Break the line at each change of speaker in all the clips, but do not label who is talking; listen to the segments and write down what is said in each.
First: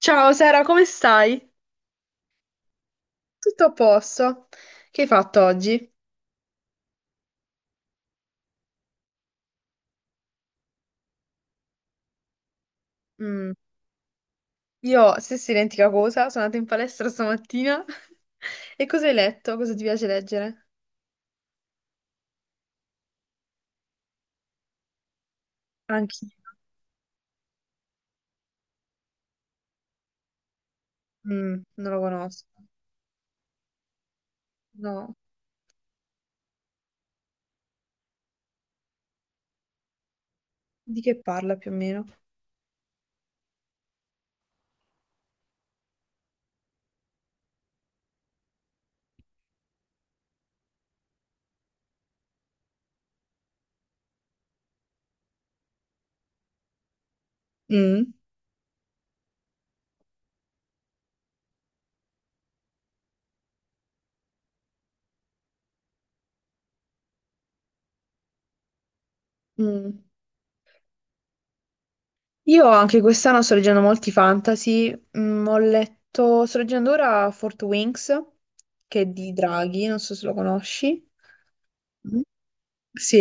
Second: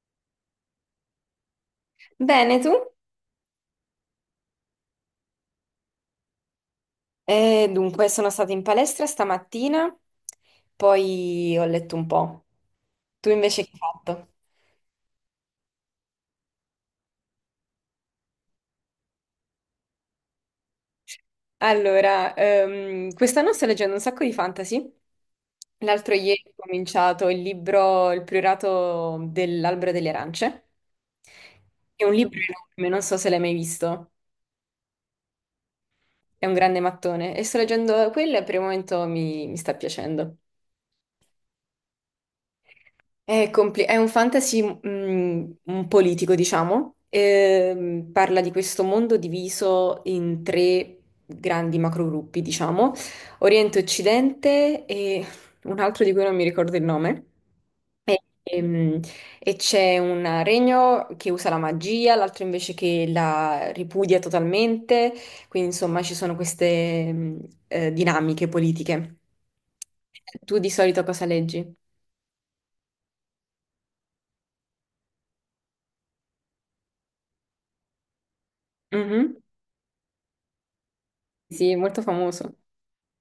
Ciao Sara, come stai?
Bene, tu?
Tutto a posto? Che hai fatto oggi?
Sono stata in palestra stamattina, poi ho letto un po'. Tu
Mm,
invece che hai fatto?
Io stessa identica cosa, sono andata in palestra stamattina. E cosa hai letto? Cosa ti piace leggere?
Allora, quest'anno sto leggendo un sacco di fantasy. L'altro
Anche.
ieri ho cominciato il libro Il priorato dell'albero delle arance.
Non lo
È un libro
conosco.
enorme, non so se l'hai mai visto.
No,
È un grande mattone e sto leggendo quello e per il momento mi sta piacendo.
Di che parla più o meno?
È un fantasy un politico, diciamo. Parla di questo mondo diviso in tre grandi macrogruppi, diciamo, Oriente, Occidente e un altro di cui non mi ricordo il nome.
Mm.
E, ehm, e c'è un regno che usa la magia, l'altro invece che la ripudia totalmente, quindi insomma ci sono queste dinamiche politiche.
Mm.
Tu di solito cosa leggi?
Io anche quest'anno sto leggendo molti fantasy, sto leggendo ora Fort Wings, che è di
Mhm.
Draghi, non so se lo conosci.
Sì, molto
Mm.
famoso.
Sì,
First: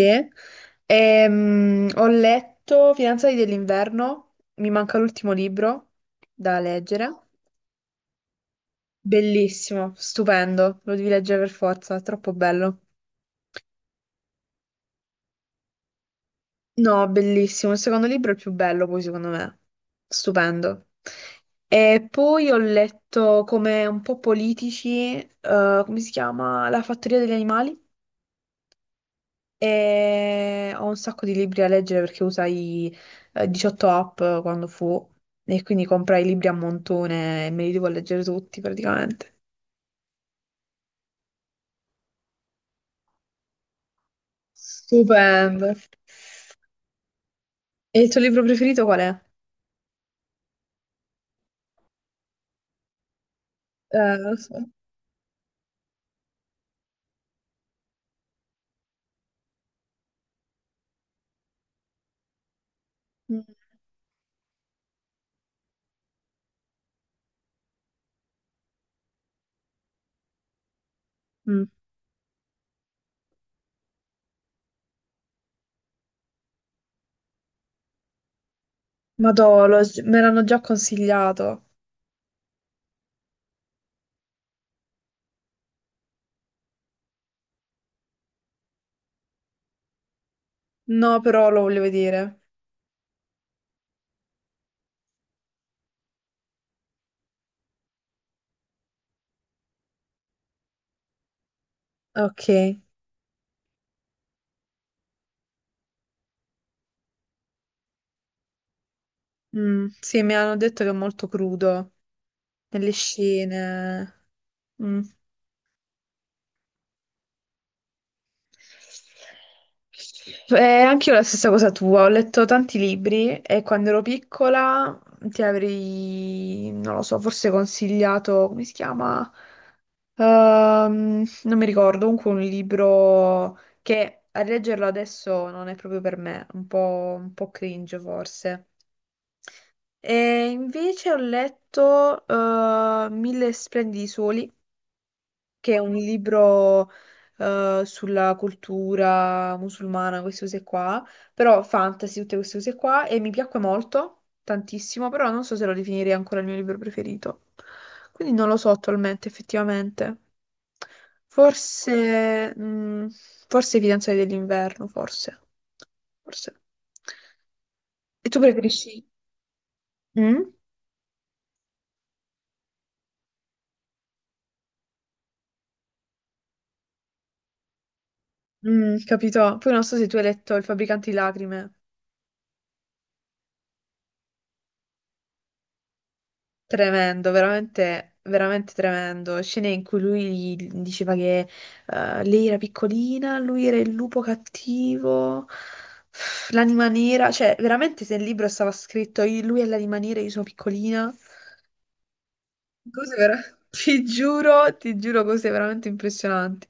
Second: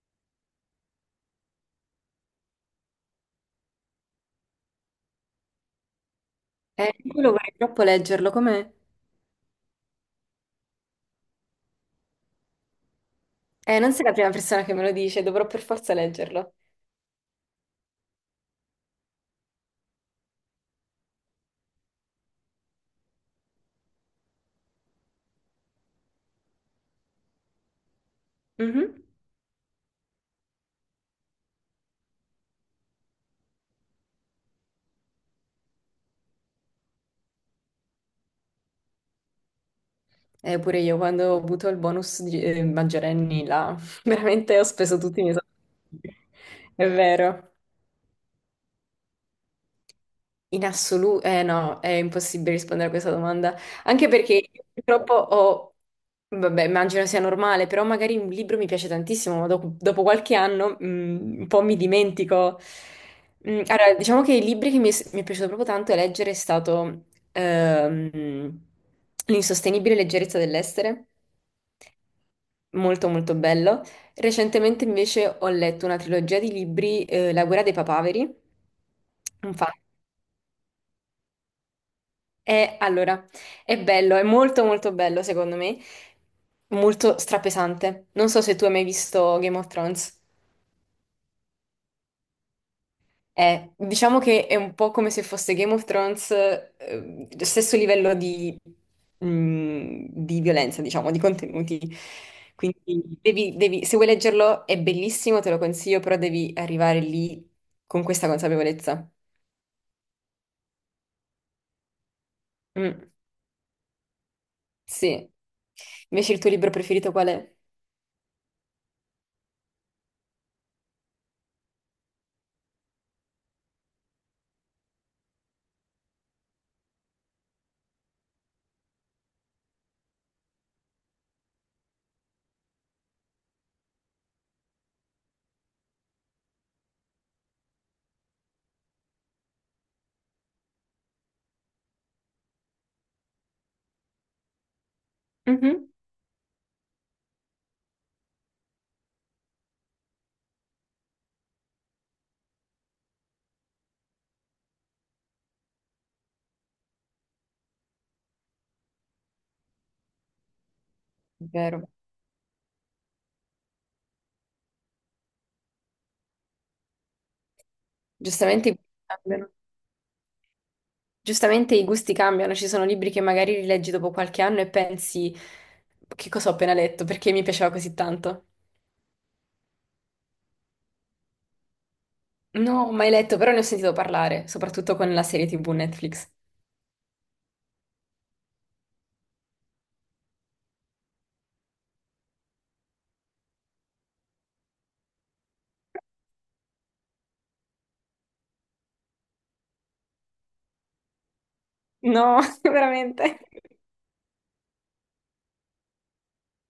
Ho letto Fidanzati dell'inverno, mi manca l'ultimo libro da leggere.
Quello vorrei troppo leggerlo, com'è?
Bellissimo, stupendo, lo devi leggere per forza, è troppo bello.
Non sei la prima persona che me lo dice, dovrò per forza leggerlo.
No, bellissimo. Il secondo libro è il più bello, poi secondo me. Stupendo. E poi ho letto come un po' politici, come si chiama? La fattoria degli animali.
Mhm.
E ho un sacco di libri da leggere perché usai 18 app quando fu e quindi comprai i libri a montone e me li devo leggere tutti praticamente.
Pure io, quando ho avuto il bonus di maggiorenni, là, veramente ho speso tutti i miei
Stupendo.
soldi. È vero.
E il tuo libro preferito qual è?
In assoluto, eh no, è impossibile rispondere a questa domanda, anche perché
Lo
io
so.
purtroppo ho, vabbè, immagino sia normale, però magari un libro mi piace tantissimo, ma dopo qualche anno un po' mi dimentico.
Mm.
Allora, diciamo che i libri che mi è piaciuto proprio tanto leggere è stato ehm, L'insostenibile leggerezza dell'essere,
Mm.
molto molto bello. Recentemente invece ho letto una trilogia di libri, La guerra dei papaveri, un
Madò,
fan
me l'hanno già consigliato.
E allora, è bello, è molto molto bello secondo me, molto strapesante. Non so se tu hai mai visto Game of Thrones.
No, però lo voglio vedere.
Diciamo che è un po' come se fosse Game of Thrones, lo stesso livello di, di violenza, diciamo, di contenuti.
Ok.
Quindi se vuoi leggerlo è bellissimo, te lo consiglio, però devi arrivare lì con questa consapevolezza.
Mm, sì, mi hanno detto che è molto crudo nelle
Mm,
scene. Mm.
sì. Invece il tuo libro preferito qual è?
Anche io la stessa cosa tua, ho letto tanti libri e quando ero piccola ti avrei, non lo so, forse consigliato, come si chiama? Non mi ricordo, comunque un libro che a leggerlo adesso non è proprio per me, un po' cringe forse. E invece ho letto Mille splendidi soli, che è
Mhm.
un libro sulla cultura musulmana, queste cose qua, però fantasy, tutte queste cose qua, e mi piacque molto, tantissimo, però non so se lo definirei ancora il mio libro preferito. Quindi non lo so attualmente, effettivamente.
Vero.
Forse, forse I fidanzati dell'inverno, forse. Forse. E tu
Giustamente i gusti
preferisci?
cambiano.
Mm?
Giustamente i gusti cambiano, ci sono libri che magari rileggi dopo qualche anno e pensi che cosa ho appena letto, perché mi piaceva così tanto.
Mm, capito? Poi non so se tu hai letto Il fabbricante di lacrime.
No, ho mai letto, però ne ho sentito parlare, soprattutto con la serie TV Netflix.
Tremendo, veramente, veramente tremendo. Scene in cui lui gli diceva che lei era piccolina, lui era il lupo cattivo, l'anima nera. Cioè, veramente se il libro stava scritto lui è l'anima nera, io sono piccolina.
No,
Cose vera-
veramente.
Ti giuro, cose veramente impressionanti.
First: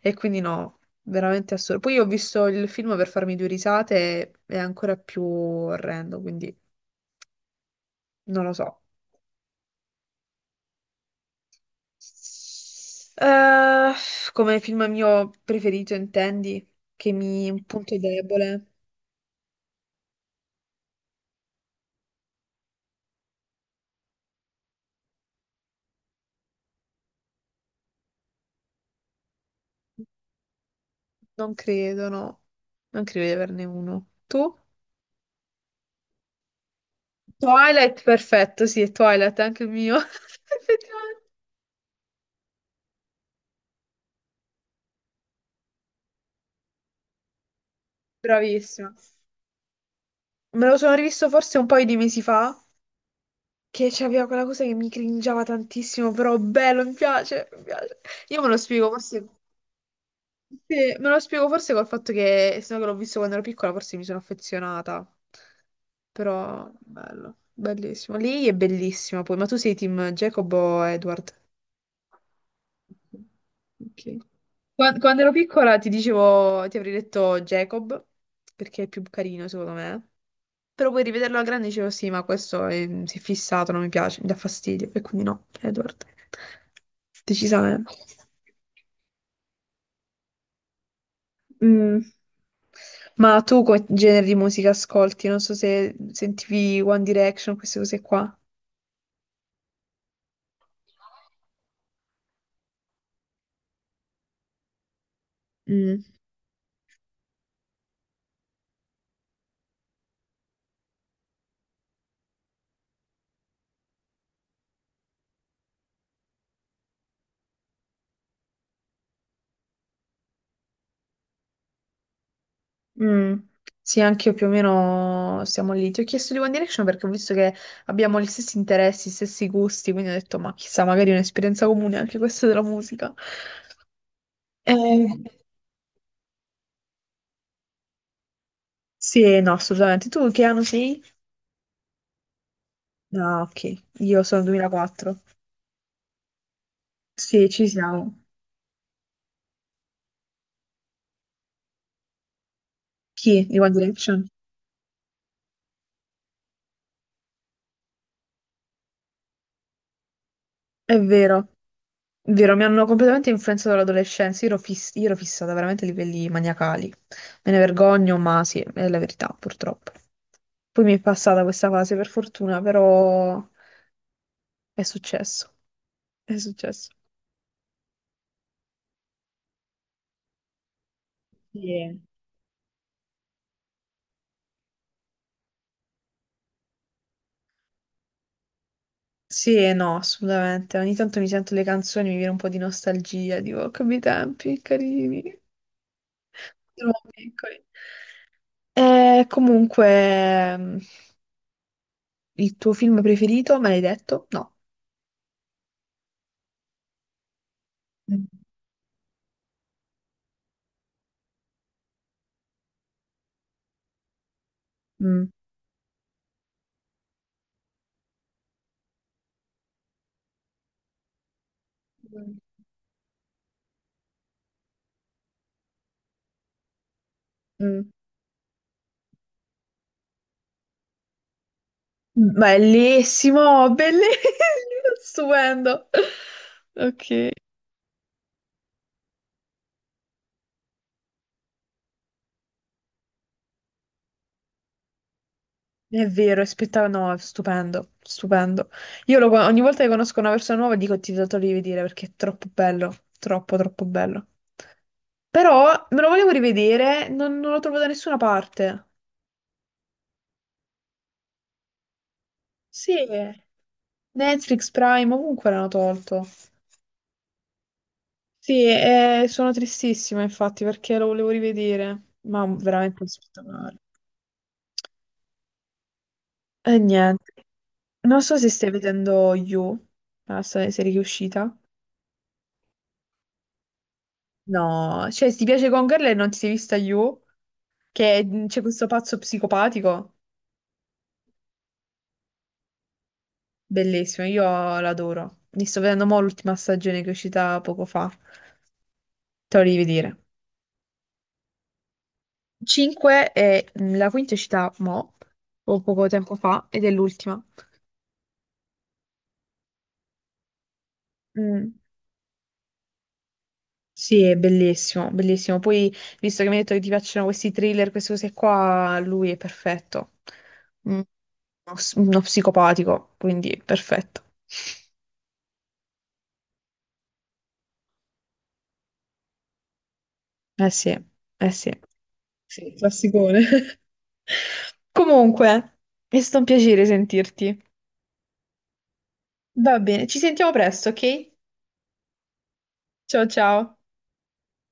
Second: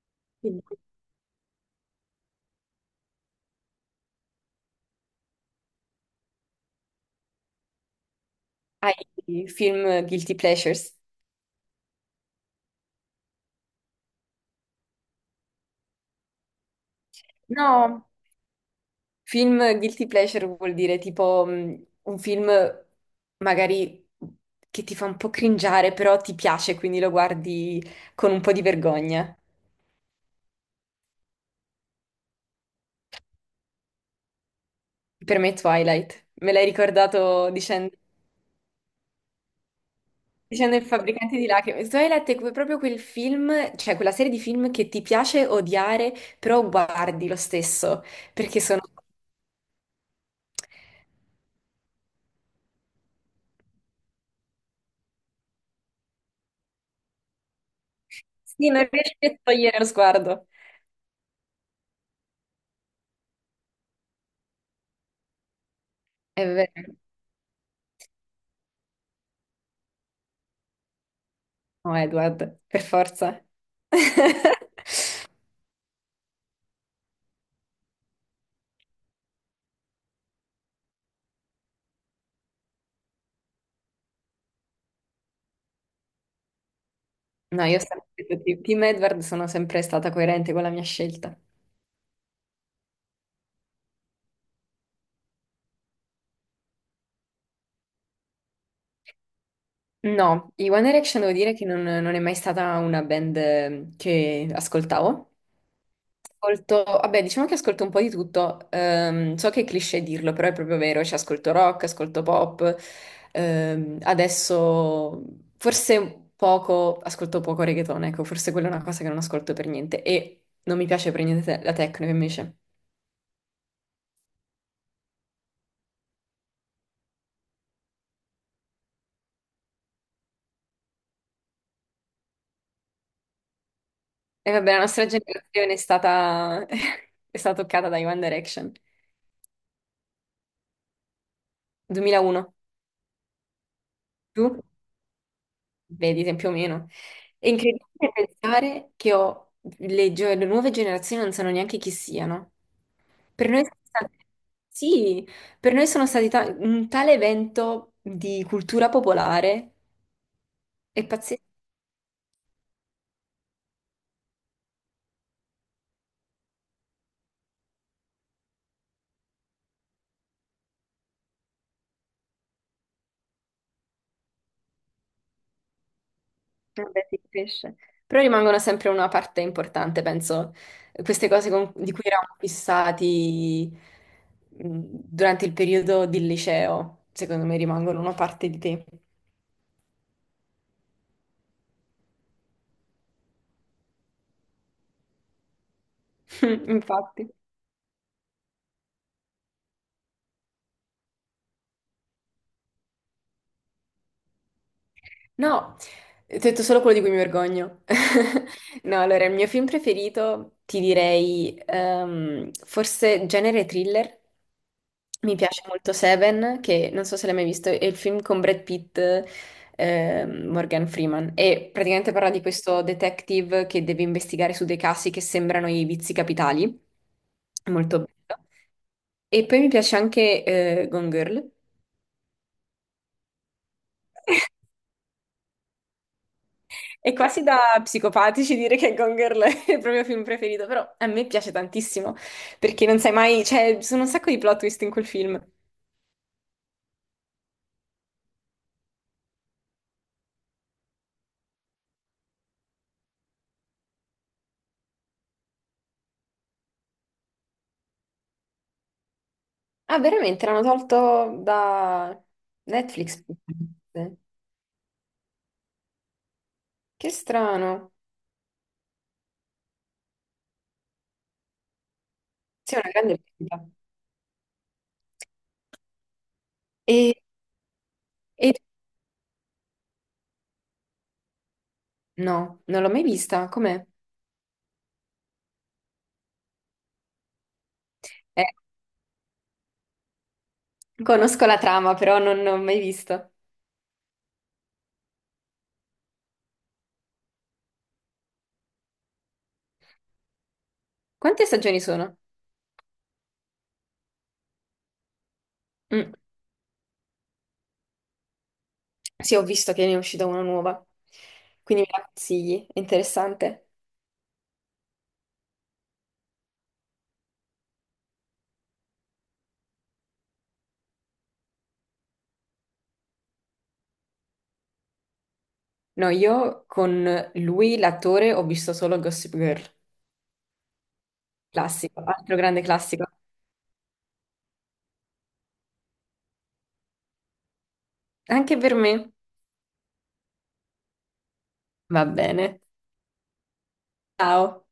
E quindi
Quindi,
no, veramente assurdo. Poi ho visto il film per farmi due risate, è ancora più orrendo, quindi non lo so.
hai film guilty pleasures?
Eh, come film mio preferito, intendi? Che mi un punto
No,
debole?
film guilty pleasure vuol dire tipo un film magari che ti fa un po' cringiare, però ti piace, quindi lo guardi con un po' di vergogna.
Non credo, no. Non credo di averne uno. Tu?
Per me Twilight, me l'hai ricordato dicendo,
Twilight, perfetto, sì, è Twilight, è anche il mio.
dicendo il
Effettivamente.
fabbricante di lacrime. Proprio quel film, cioè quella serie di film che ti piace odiare, però guardi lo stesso, perché sono...
Bravissima. Me lo sono rivisto forse un paio di mesi fa, che c'aveva quella cosa che mi cringiava tantissimo, però bello, mi piace, mi piace. Io me lo
Sì, non
spiego,
riesci
forse...
a togliere lo sguardo.
Sì, me lo spiego forse col fatto che, essendo che l'ho visto quando ero piccola, forse mi sono affezionata.
È
Però,
vero.
bello, bellissimo. Lei è bellissima poi, ma tu sei team Jacob o Edward?
No, Edward, per forza.
Ok. Quando, ero piccola ti dicevo, ti avrei detto Jacob, perché è più carino secondo me. Però poi rivederlo alla grande dicevo sì, ma questo si è fissato, non mi piace, mi dà fastidio. E quindi no, Edward.
No, io ho
Decisamente.
sempre detto Team Edward, sono sempre stata coerente con la mia scelta.
Mm. Ma tu quale genere di musica ascolti? Non so se sentivi One Direction, queste cose qua.
No, i One Direction devo dire che non è mai stata una band che ascoltavo.
Mm.
Ascolto, vabbè, diciamo che ascolto un po' di tutto. So che è cliché dirlo, però è proprio vero. Cioè, ascolto rock, ascolto pop. Adesso forse poco, ascolto poco reggaeton, ecco, forse quella è una cosa che non ascolto per niente. E non mi piace per niente la techno invece.
Mm. Sì, anche io più o meno siamo lì. Ti ho chiesto di One Direction perché ho visto che abbiamo gli stessi interessi, gli stessi gusti, quindi ho detto, ma chissà, magari è un'esperienza comune anche questa della musica.
E vabbè, la
Eh,
nostra generazione è stata, è stata toccata da One Direction.
sì, no, assolutamente. Tu che anno sei?
2001.
No, ok, io sono
Tu?
2004.
Vedi, più o meno.
Sì,
È
ci
incredibile
siamo.
pensare che le nuove generazioni non sanno neanche chi siano.
Chi?
Per
Di
noi
One
sono stati-
Direction?
Sì, per noi sono stati un tale evento di cultura popolare,
È
è pazzesco,
vero. Vero, mi hanno completamente influenzato l'adolescenza. Io ero fissata veramente a livelli maniacali. Me ne vergogno, ma sì, è la verità, purtroppo. Poi mi è passata questa fase, per fortuna, però è successo. È successo.
vabbè, si cresce. Però rimangono sempre una parte importante, penso, queste cose di
Sì.
cui eravamo fissati mh, durante il periodo del liceo, secondo me rimangono una parte di te.
Sì e no, assolutamente. Ogni tanto mi sento le canzoni, mi viene un po' di nostalgia, dico, "Oh, che bei tempi, carini, eravamo
Infatti.
piccoli." E comunque, il tuo film preferito, me l'hai detto? No.
No, ti ho detto solo quello di cui mi vergogno.
Mm.
No, allora, il mio film preferito ti direi forse genere thriller.
Mm.
Mi piace molto Seven, che non so se l'hai mai visto, è il film con Brad Pitt, Morgan Freeman. E praticamente parla
Mm.
di questo detective che deve investigare su dei casi che sembrano i vizi capitali. È
Mm.
molto bello. E poi mi piace anche Gone Girl.
Bellissimo, bellissimo, stupendo.
È
Ok.
quasi da psicopatici dire che Gone Girl è il proprio film preferito, però a me piace tantissimo, perché non sai mai, cioè, ci sono un sacco di plot twist in quel film.
È vero, è spettacolo, no, è stupendo, stupendo. Ogni volta che conosco una persona nuova dico ti do da rivedere perché è troppo bello, troppo, troppo bello. Però me lo volevo rivedere, non lo trovo da nessuna parte.
Ah, veramente l'hanno tolto da
Sì,
Netflix.
Netflix, Prime, ovunque l'hanno tolto.
Che strano.
Sì, sono tristissima infatti perché lo volevo rivedere, ma
Sì, è una
veramente
grande perdita.
spettacolare. E
E,
niente. Non so se
e-
stai vedendo You, la serie che è uscita.
no, non l'ho mai vista. Com'è?
No, cioè, se ti piace Gone Girl e non ti sei vista You, che
Eh,
c'è questo pazzo psicopatico,
conosco la trama, però non l'ho mai vista.
bellissimo, io l'adoro. Mi sto vedendo mo' l'ultima stagione che è uscita poco fa. Te lo devi vedere.
Quante stagioni sono?
5 e la quinta è uscita mo', o poco
Mm,
tempo fa, ed è l'ultima.
sì, ho visto che ne è uscita una nuova.
Mm.
Quindi me la consigli. È interessante.
Sì, è bellissimo, bellissimo. Poi, visto che mi hai detto che ti piacciono questi thriller, queste cose qua, lui è perfetto. Uno psicopatico, quindi perfetto.
No, io con lui, l'attore, ho visto solo Gossip Girl,
Eh sì, eh sì,
classico, altro grande
sì.
classico.
Classicone. Comunque, è stato un piacere sentirti.
Anche per me.
Va bene, ci sentiamo presto, ok?
Va bene.
Ciao ciao.
Ciao.